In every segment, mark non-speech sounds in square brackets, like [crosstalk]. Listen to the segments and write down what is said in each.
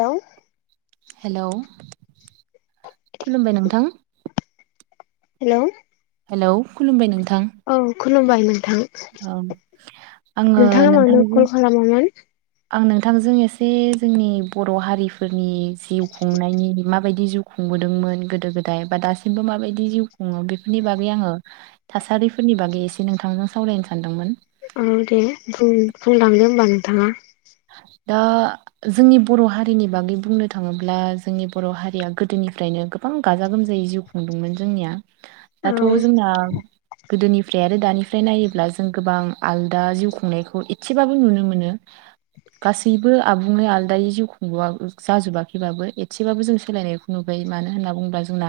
Hello hello खुलुमबाय नोंथां hello hello खुलुमबाय नोंथां औ खुलुमबाय नोंथां औ आङो नोंथाङा मानो नोंथांजों कल खालामामोन आं नोंथांजों एसे जोंनि बर हारिफोरनि जिउ खुंनायनि [unintelligible] बायदि जिउ खुंबोदोंमोन गोदो गोदाय बा दासिमबो माबायदि जिउ खुङो बेफोरनि बागै आङो [unintelligible] थासारिफोरनि बागै एसे नोंथांजों सावरायायनो सानदोंमोन उम दे बुं बुंलांदो होमबा नोंथाङा दा जोंनि बर हारिनि बागै बुंनो थाङोब्ला जोंनि बर हारिया गोदोनिफ्राय नो गोबां गाजा गोमजायै जिउ खुंदोंमोन जोंनिया औ दाथ जोंना गोदोनिफ्राय आरो दानिफ्राय नायोब्ला जों गोबां आलदा जिउ खुंनायखौ एसेबाबो नुनो मोनो गासैबो आबुङै आलादायै जिउ खुङा जाजोबाखैबाबो एसेबाबो जों सोलायनायखौ नुबो बाय मानो होनना बुंङोबा जोंना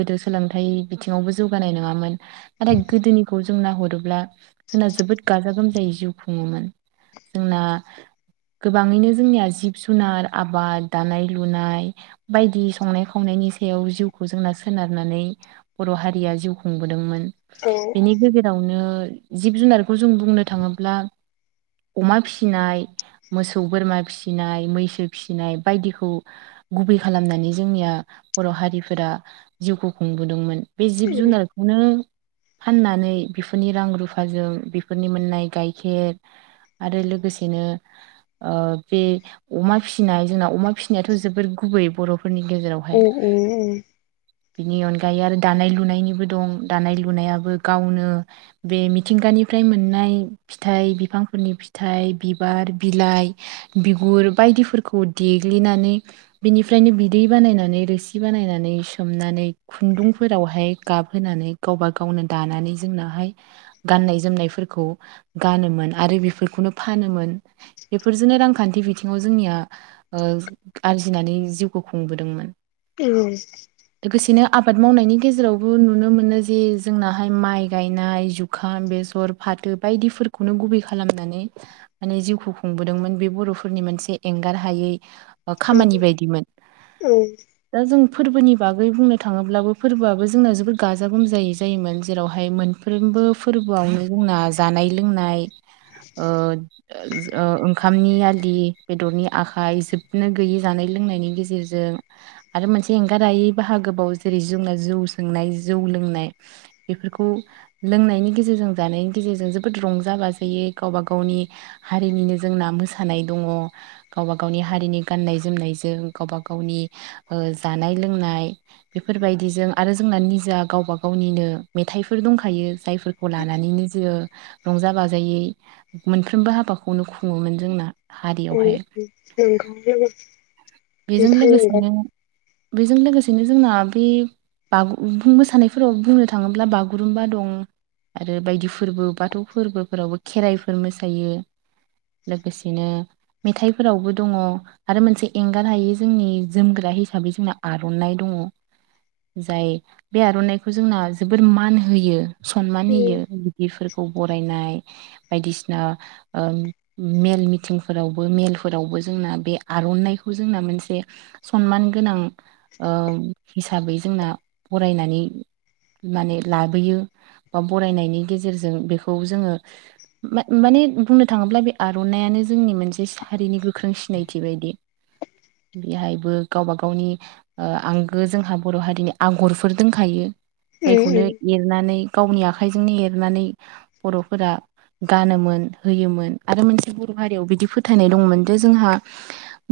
गोदो सोलोंथाइ बिथिंआवबो जौगानाय नोङामोन नाथाय गोदो जोंनिखौ जों नाहरोब्ला जोंना जोबोद गाजा गोमजायै जिउ खुङोमोन जोंना [inaudible] गोबाङैनो जोंनिया जिब जुनार आबाद दानाय लुनाय बायदि संनाय खावनायनि सायाव जिउखौ जोंना सोनारनानै बर हारिया जिउ खुंबोदोंमोन औ बेनि गेजेरावनो जिब जुनारखौ जों बुंनो थाङोब्ला अमा फि - फिसिनाय मोसौ बोरमा फिसिनाय मैसो फिसिनाय बायदिखौ गुबै खालामनानै जोंनिया बर हारिफोरा जिउखौ खुंबोदोंमोन बे जिब औ जुनारखौनो फाननानै बेफोरनि रां रुफाजों बेफोरनि मोननाय गाइखेर आरो लोगोसे बिदिनो ओ बे अमा फिसिनाय जोंना अमा फिसिनायाथ जोबोर गुबै बर फोरनि औ गेजेरावहाय नंगौ नोंथां नंगौ। उम उम औ बेनि अनगायै आरो दानाय लुनायनिबो दं दानाय लुनायाबो गावनो बे मिथिंगानि फ्राय मोननाय फिथाइ बिफांफोरनि फिथाइ बि बिबार बिलाइ बिगुर बायदिफोरखौ देग्लिनानै बिनिफ्रायनो बिदै बा बानायनानै रोसि बानायनानै सोमनानै खुन्दुंफोरावहाय गाबहोनानै गावबा गावनो दा लानानै जोंनाहाय गाननाय जोमनायफोरखौ गानोमोन आरो बेफोरखौनो फानोमोन [inaudible] बेफोरजोंनो रांखान्थि बिथिङाव जोंनिया ओ आरजिनानै जिउखौ खुंबोदोंमोन औ लोगोसेनो आबाद मावनायनि गेजेरावबो नुनो मोनो जे जोंनाहाय माइ गायनाय जुखाम बेसर फा फाथो बायदिफोरखौनो गुबै खालामनानै माने जिउखौ खुंबोदोंमोन बे बर'फोरनि मोनसे एंगार हायै ओ उम खामानि बायदिमोन उम दा जों फोरबोनि बागै बुंनो थाङोब्लाबो फोरबोआबो जोंना जोबोद गाजा गोमजायै जायोमोन जेरावहाय मोनफ्रोम बो फोरबोआवनो जोंना जानाय लोंनाय ओ ओ ओंखामनि आलि बेदरनि आखाइ जोबनो गैयै जानाय लोंनायनि गेजेरजों। जों आरो मोनसे एंगारायै बाहागो बाव जेरै जोंना जौ सोंनाय जौ लोंनाय। बेफोरखौ लोंनायनि गेजेरजों जानायनि गेजेरजों जोबोद रंजा बाजायो गावबा गावनि हारिनिनो जोंना मोसानाय दङ गावबा गावनि हारिनि गाननाय जोमनायजों गावबा गावनि नि ओ जानाय लोंनाय बेफोरबायदिजों आरो जोंना निजाआ गावबा गावनिनो मेथाइफोर दंखायो जायफोरखौ लानानैनो जो रंजा बाजायै मोनफ्रबो हाबाखौ खौनो खुङोमोन जोंना। हारियावहाय औ उम औ औ उम बेजों उम लोगोसेनो। बेजों लोगोसेनो जोंना बे बा बुं मोसानायफोराव बुंनो थाङोब्ला बागुरुम्बा दं। आरो बायदि फोरबो बाथौ फोरबोफोरावबो खेराइफोर मोसायो। लोगोसेनो मेथाइफोरावबो दङ आरो मोनसे एंगार हायो जोंनि जोमग्रा हिसा बै जोंना आर'नानायइ दङ। जाय बे आर'नाइखौ जोंना जोबोर मान होयो। सनमान होयो औ बिदिरफोरखौ बरायनाय बायदिसिना ओ मेल मिटिंफोरावबो मेलफोरावबो जोंना बे आर'नाइखौ जोंना मोनसे सनमान गोनां, ओ हिसाबै जोंना फरायनानै माने लाबोयो बा बरायनायनि गेजेरजों बेखौ जोङो माने मे बुंनो थाङोब्ला बे आर'नायइानो जोंनि मोनसे सारिनि गोख्रों सिनायथि बायदि बेहायबो गावबा गावनि ओ आंगो जोंहा बर' हारिनि आगरफोर दंखायो। जायखौ नो इरना नै गावनि आखाइजोंनो एरनानै बर'फोरा गानोमोन। होयोमोन आरो मोनसे बर' हारियाव बिदि फोथायनाय दंमोन जे, जोंहा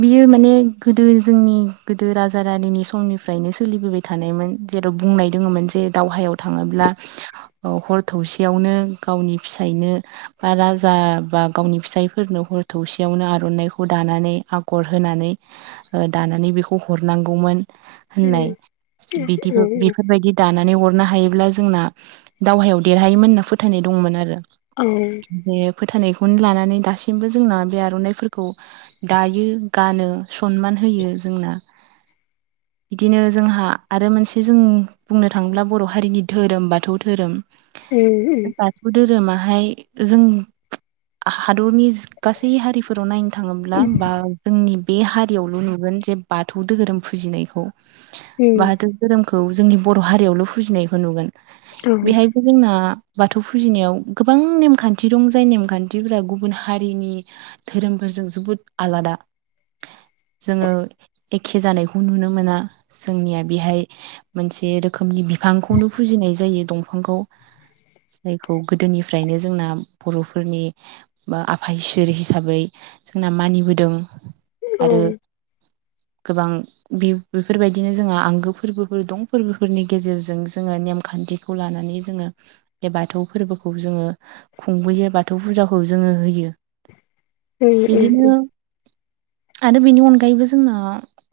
बियो माने गोदो जोंनि गोदो राजा रानिनि समनिफ्रायनो सोलिबोबाय थानायमोन जेराव बुंनाय दङमोन जे दाव दहायाव थाङोब्ला, ओ हर थौसेयावनो गावनि फिसायनो बा जाबा गावनि फिसायफोरनो हर थौसेयावनो आर'नाइखौ दानानै आगर होनानै। ओ दानानै बेखौ हरनांगौमोन। औ होननाय बिदिबो बेफोरबायदि दानानै अरनो हा हायोब्ला जोंना दावहायाव देरहायोमोन होनना फोथायनाय दंमोन आरो। औ बे फोथायनायखौनो लानानै दासिमबो जोंना बे आर'नाइफोरखौ दायो गानो सनमान होयो जोंना। बिदिनो जोंहा आरो मोनसे जों बुंनो थाङोब्ला बर' हारिनि धोरोम बाथौ धोरोम। बाथौ धोरोमाहाय जों हादरनि गासै हारिफोराव नायनो थाङोब्ला बा जोंनि बे हारियावनो नुगोन जे बाथौ धोरोम फुजिनायखौ बाथौ धोरोमखौ खौ जोंनि बर' हारियावल' फुजिनायखौ नुगोन बेहायबो जोंना बाथौ फुजिनायाव गोबां नेमखान्थि दं। जाय नेमखान्थिफोरा गुबुन हारिनि धोरोमफोरजों जोबोद आलादा। जोङो एखे जानायखौ नुनो मोना जोंनिया बेहाय मोनसे रोखोमनि बिफांखौनो फुजिनाय जायो दंफांखौ जायखौ गोदोनिफ्रायनो जोंना बर'फोरनि आफा इसोर हिसाबै जोंना मानिबोदों। आरो [unintelligible] गोबां बेफोरबायदिनो जोंहा आंगो फोरबोफोर दं फोरबोफोरनि गेजेरजों जोङा नेमखान्थिखौ लानानै जोङो बे बाथौ फोर्बोखौ जोङो खुंबोयो बाथौ फुजाखौ जोङो होयो। बिदिनो उह-उह-उह आरो बेनि अनगायैबो जोंङा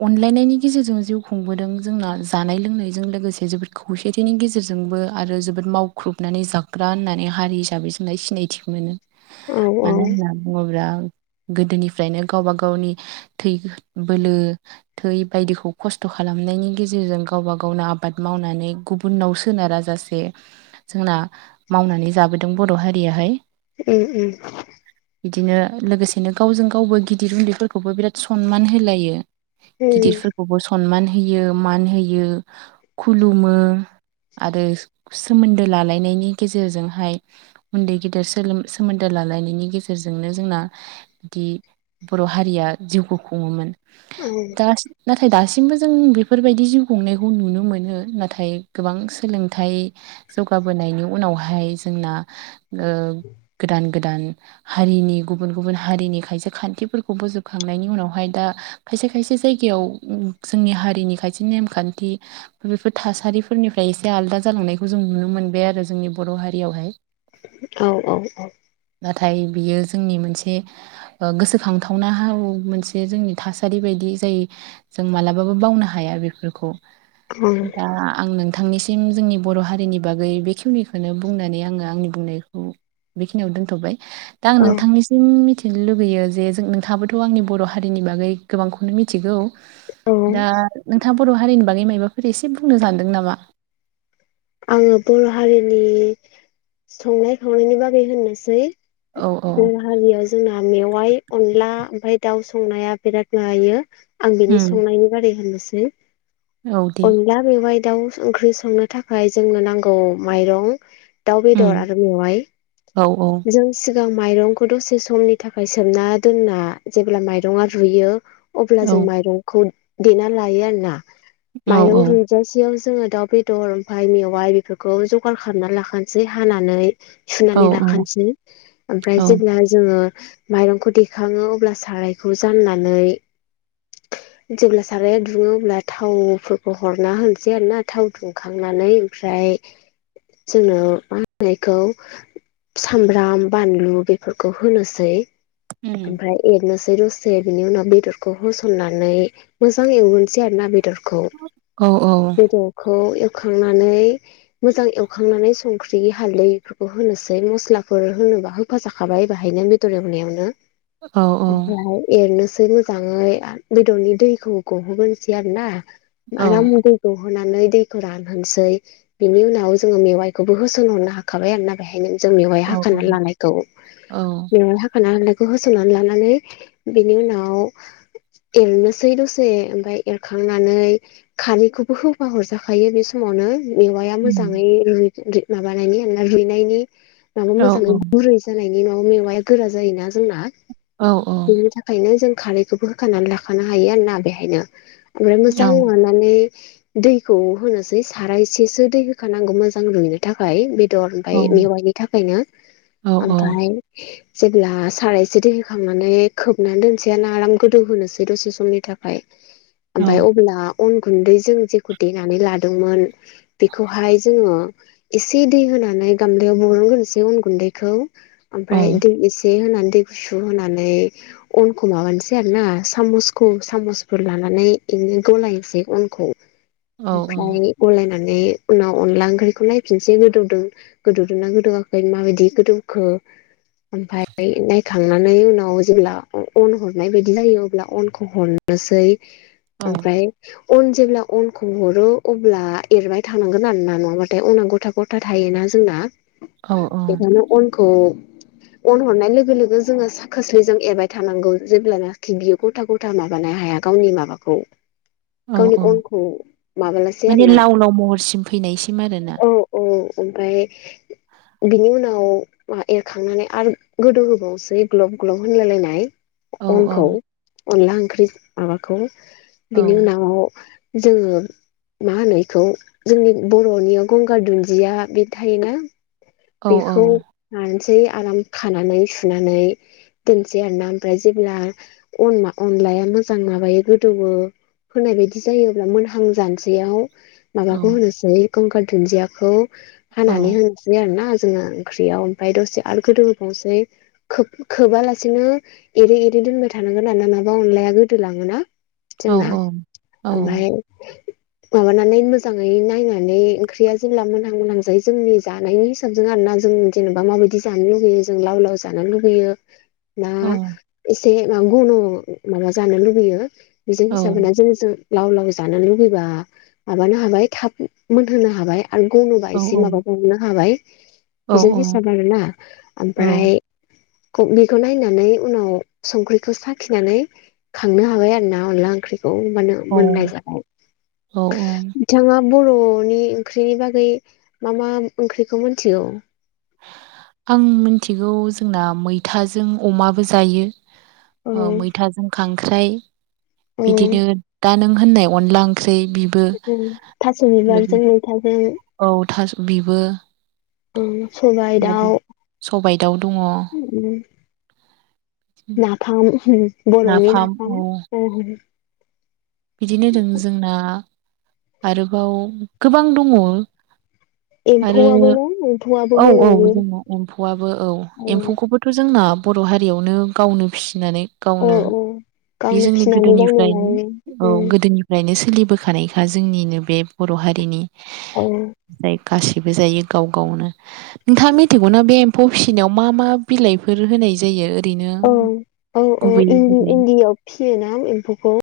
अनलायनायनि गेजेरजों जिउ खुंबोदों जोंना जानाय लोंनाय बेजों लोगोसे जोबोद खौसेथिनि गेजेरजोंबो आरो जोबोद मावख्रुबनानै जाग्रा होननानै हारि हिसाबै सिनायथिखौ मोनो होनना बुंङोब्ला गोदोनिफ्रायनो गावबा गावनि थै बोलो थै बायदिखौ खस्थ' खालामनायनि गेजेरजों गावबा गावनो आबाद मावनानै गुबुननाव सोनाराजासे जोंना मावनानै जाबोदों बर' हारियाहाय। उम उम। बिदिनो लोगोसेनो गावजों गावबो गिदिर उन्दैफोरखौबो बिराद सनमान होलायो। गिदिरफोरखौबो सनमान होयो मान होयो खुलुमो। आरो सोमोन्दो लालायनायनि गेजेरजोंहाय उन्दै गेदेर सोलोम सोमोन्दो लालायनायनि गेजेरजोंनो जोंना बिदि बर' हारिया जिउखौ खुंङोमोन। दा ना थाय दासिमबो जों बेफोरबायदि जिउ खुंनायखौ नुनो मोनो नाथाय गोबां सोलोंथाइ जौगाबोनायनि उनावहाय जोंना ओ गोदान गोदान हारिनि गुबुन गुबुन हारिनि खायसे खान्थिफोरखौ बोजोबखांनायनि उनावहाय दा खायसे खायसे जायगायाव उम जोंनि हारिनि खायसे नेमखान्थि बेफोर थासारिफोरनिफ्राय एसे आलादा जालांनायखौ जों नुनो मोनबाय आरो जोंनि बर' हारियावहाय। औ औ औ। नाथाय बियो जोंनि मोनसे ओ गोसोखांथावना हाव मोनसे जोंनि थासारि बायदि जाय जों मालाबाबो बावनो हाया बेफोरखौ। दा आं नोंथांनिसिम जोंनि बर' हारिनि बागै बेखिनिखौनो बुंनानै आंङो आंनि बुंनायखौ बेखिनियाव दोनथ'बाय दा आं औ नोंथांनिसिम मिथि थिनो लुगैयो जे जों नोंथाबोथ' आंनि बर' हारिनि बागै गोबांखौनो मिथिगौ। औ दा नोंथां बर' हारिनि बागै मायबाफोर एसे बुंनो सानदों नामा? आंङो बर' हारिनि संनाय खावनायनि बागै होननोसै। औ औ बर' हारिया जोंना मेवाइ अनला ओमफ्राय दाउ संनाया बिराद जायो आं बिनि उम संनायनि बारै होननोसै। औ दे अनला मेवाइ दाउ ओंख्रि संनो थाखाय जोंनो नांगौ माइरं। दाउ बेदर उम आरो मेवाय औ औ जों जों माइरंखौ दसे समनि थाखाय सोमना दोनना जेब्ला माइरंआ रुयो अब्ला औ जों माइरंखौ देना लायो आरोना औ माइरं रुयजासिम जोंङो दाउ बेदर ओमफाय मेवाइ बेफोरखौ जगार खालामनानै लाखानोसै हानानै। औ सुनानै लाखानोसै औ ओमफ्राय जेब्ला जोंङो माइरंखौ देखाङो अब्ला सारायखौ जाननानै जेब्ला साराया दुंङो अब्ला थावफोरखौ हरना होनिसै आरोना थाव दुंखां खांनानै ओमफ्राय जोंङो मा होननो बेखौ सामब्राम बानलु बेफोरखौ होनोसै औ ओमफ्राय एरनोसै दसे बिनि उनाव बेदरखौ होसननानै मोजां एवनोसै आरो ना बेदर खौ बेदरखौ एव खांनानै मोजां एवखांनानै संख्रि हालदैफोरखौ होनोसै मस्लाफोर हो बा होफा जाखाबाय बाहायनो बेदर एवनायआवनो औ औ ओमफ्राय एरनो सै मोजांङै आर बेदरनि दैखौ गहोगोरनोसै आरो ना औ आराम दै गहो नानै दैखौ रानहोसै बिनि उनाव जोंङो मेवाइखौबो होसनहरनो हाखाबाय आरोना बेहायनो। जों मेवयाइ औ हाखाना लानायखौ औ मेवयाइ हाखा लानाय खौ होसननानै लानानै बेनि उनाव एरनोसै दसे ओमफ्राय एरखांनानै खारैखौबो होफा हर जाखायो बे समावनो मेवाया उम मोजांङै रुइ रुइ माबानायनि रुइनायनि माने औ औ मोजांङै गुरै जानायनि न'नि मेवाया गोरा जायोना जोंना। औ औ बेनि थाखायनो जों खारैखौबो होखानानै लाखानो हायो आरोना बेहायनो। ओमफ्राय मोजां लानानै दै खौ होनोसै साराइसेसो दै होखानांगौ मोजां रुइनो थाखाय बेदर औ ओमफ्राय मेवाइनि थाखायनो औ ओमफाय। जेब्ला सारायसे दै होखांनानै खोबना दोनसै आराम गोदौ होनोनोसै दसे समनि थाखाय। औ ओमफ्राय अब्ला अन गुन्दै जों जेखौ देनानै लादोंमोन। बेखौहाय जोङो एसे दै होनानै गामलायाव बरनग्रोसै अन गुन्दैखौ। ओमफ्राय दै एसे होना। दै गुसु होनानै अनखौ माबानोसै आरो ना सामसखौ सामसफोर लानानै। बिदिनो गलायसै अनखौ ओमफ्राय गलायना। नै उनाव अनला ओंख्रिखौ नायफिनसै गोदौदों गोदौदोंना गोदौवाखै माबायदि गोदौखो। [unintelligible] ओमफ्राय नायखांनानै उनाव जेब्ला अन हरनाय बायदि जायो अब्ला अनखौ हरो। सै ओमफ्राय अन जेब्ला अन। खौ हरो अब्ला एरबाय थानांगोन आरोना नङाबाथाय अना गथा गथा थायोना जोंना। अ औ। ख' [unintelligible] अन हरनाय लोगो लोगो जोङो खोस्लिजों एरबाय थानांगौ जेब्लानाखि बियो गथा गथा माबानो। हाया गावनि माबाखौ। औ गावनि औ अनखौ माबालासै माने आरोना लाव लाव महरसिम फैनायसिम आरोना औ औ ओमफ्राय बिनि उनाव एरखांनानै आरो गोदौ होबावनोसै ग्लब ग्लब होनलायलायनाय औ औ अनखौ अनला ओंख्रि माबाखौ औ बिनि उनाव जोङो। मा होनो बेखौ जोंनि बर'नि गंगार दुन्दिया बि थायोना औ बेखौ औ लानोसै आराम खानानै सुनानै दोनसै आरोना ओमफ्राय जेब्ला अना अनलाया मोजां माबायो गोदौवो होनाय बायदि जायोब्ला मोनहांजानोसैयाव औ माबाखौ होनोसै गंगार दुन्दियाखौ हानानै औ होनोसै आरो ना जोङो ओंख्रियाव ओमफ्राय दसे आरो गोदौहोबावसै खोब खोबालासेनो एरै एरै दोनबाय थानांगोन आरो ना नङाबा अनलाया गोदोलाङोना औ जोंना औ ओमफ्राय। माबानानै मोजाङै नायनानै ओंख्रिया जेब्ला मोनहां मोनहां जायो जोंनि जानायनि हिसाबजों आरो ना जों जेनेबा माबायदि जानो लुुबैयो जों लाव लाव जानो लुुबैयो ना औ एसे गनु माबा जानो लुबैयो। बेजों हिसाबहोना जोङो। लाव लाव जानो लुुबैबा माबानो हाबाय थाब मोनहोनो हाबाय आरो गनोबा एसे माबाबावहोनो हाबाय बेजों हिसाब औ आरोना ओमफ्राय बेखौ नायनानै उनाव संख्रिखौ साखिनानै खांनो हाबाय आरो ना अनला ओंख्रि ओ मानो मोननाय जाबाय औ औ बिथाङा बरनि ओंख्रिनि बागै मा मा ओंख्रिखौ मिन्थियो आं मिन्थिगौ जोंना मैथाजों अमाबो जायो औ ओ मैथाजों खांख्राइ औ बिदिनो दा नों होननाय अनला ओंख ख्रि बिबो थास' बिबारजों मैथाजों औ थास बिबो उम सब। जाबो सबाय उम। नाफाम बरनि नाफाम औ बिदिनो दों जोंना आरोबाव गोबां दङ' आरो एम्फु आ बो न औ औ औ जोंना एम्फौआबो औ एम्फौखौबोथ जोंना बर' हारि। आरियावनो गावनो फिसिनानै। औ गावनो औ बे गावनो जोंनि फिसिनानै गावनो गोदोनिफ्रायनो लायो। औ उम गोदोनिफ्रायनो सोलिबोखानायखा जोंनिनो बे बर हारिनि। औ। जाय गासिबो जायो गाव गावनो नोंथाङा मिथिगौना बे एम्फौ फिसिनायाव मा मा बिलाइफोर होनाय जायो ओरैनो औ औ औ गुबै इन्दि बिलाइ इन्दियाव फियोना एम्फौखौ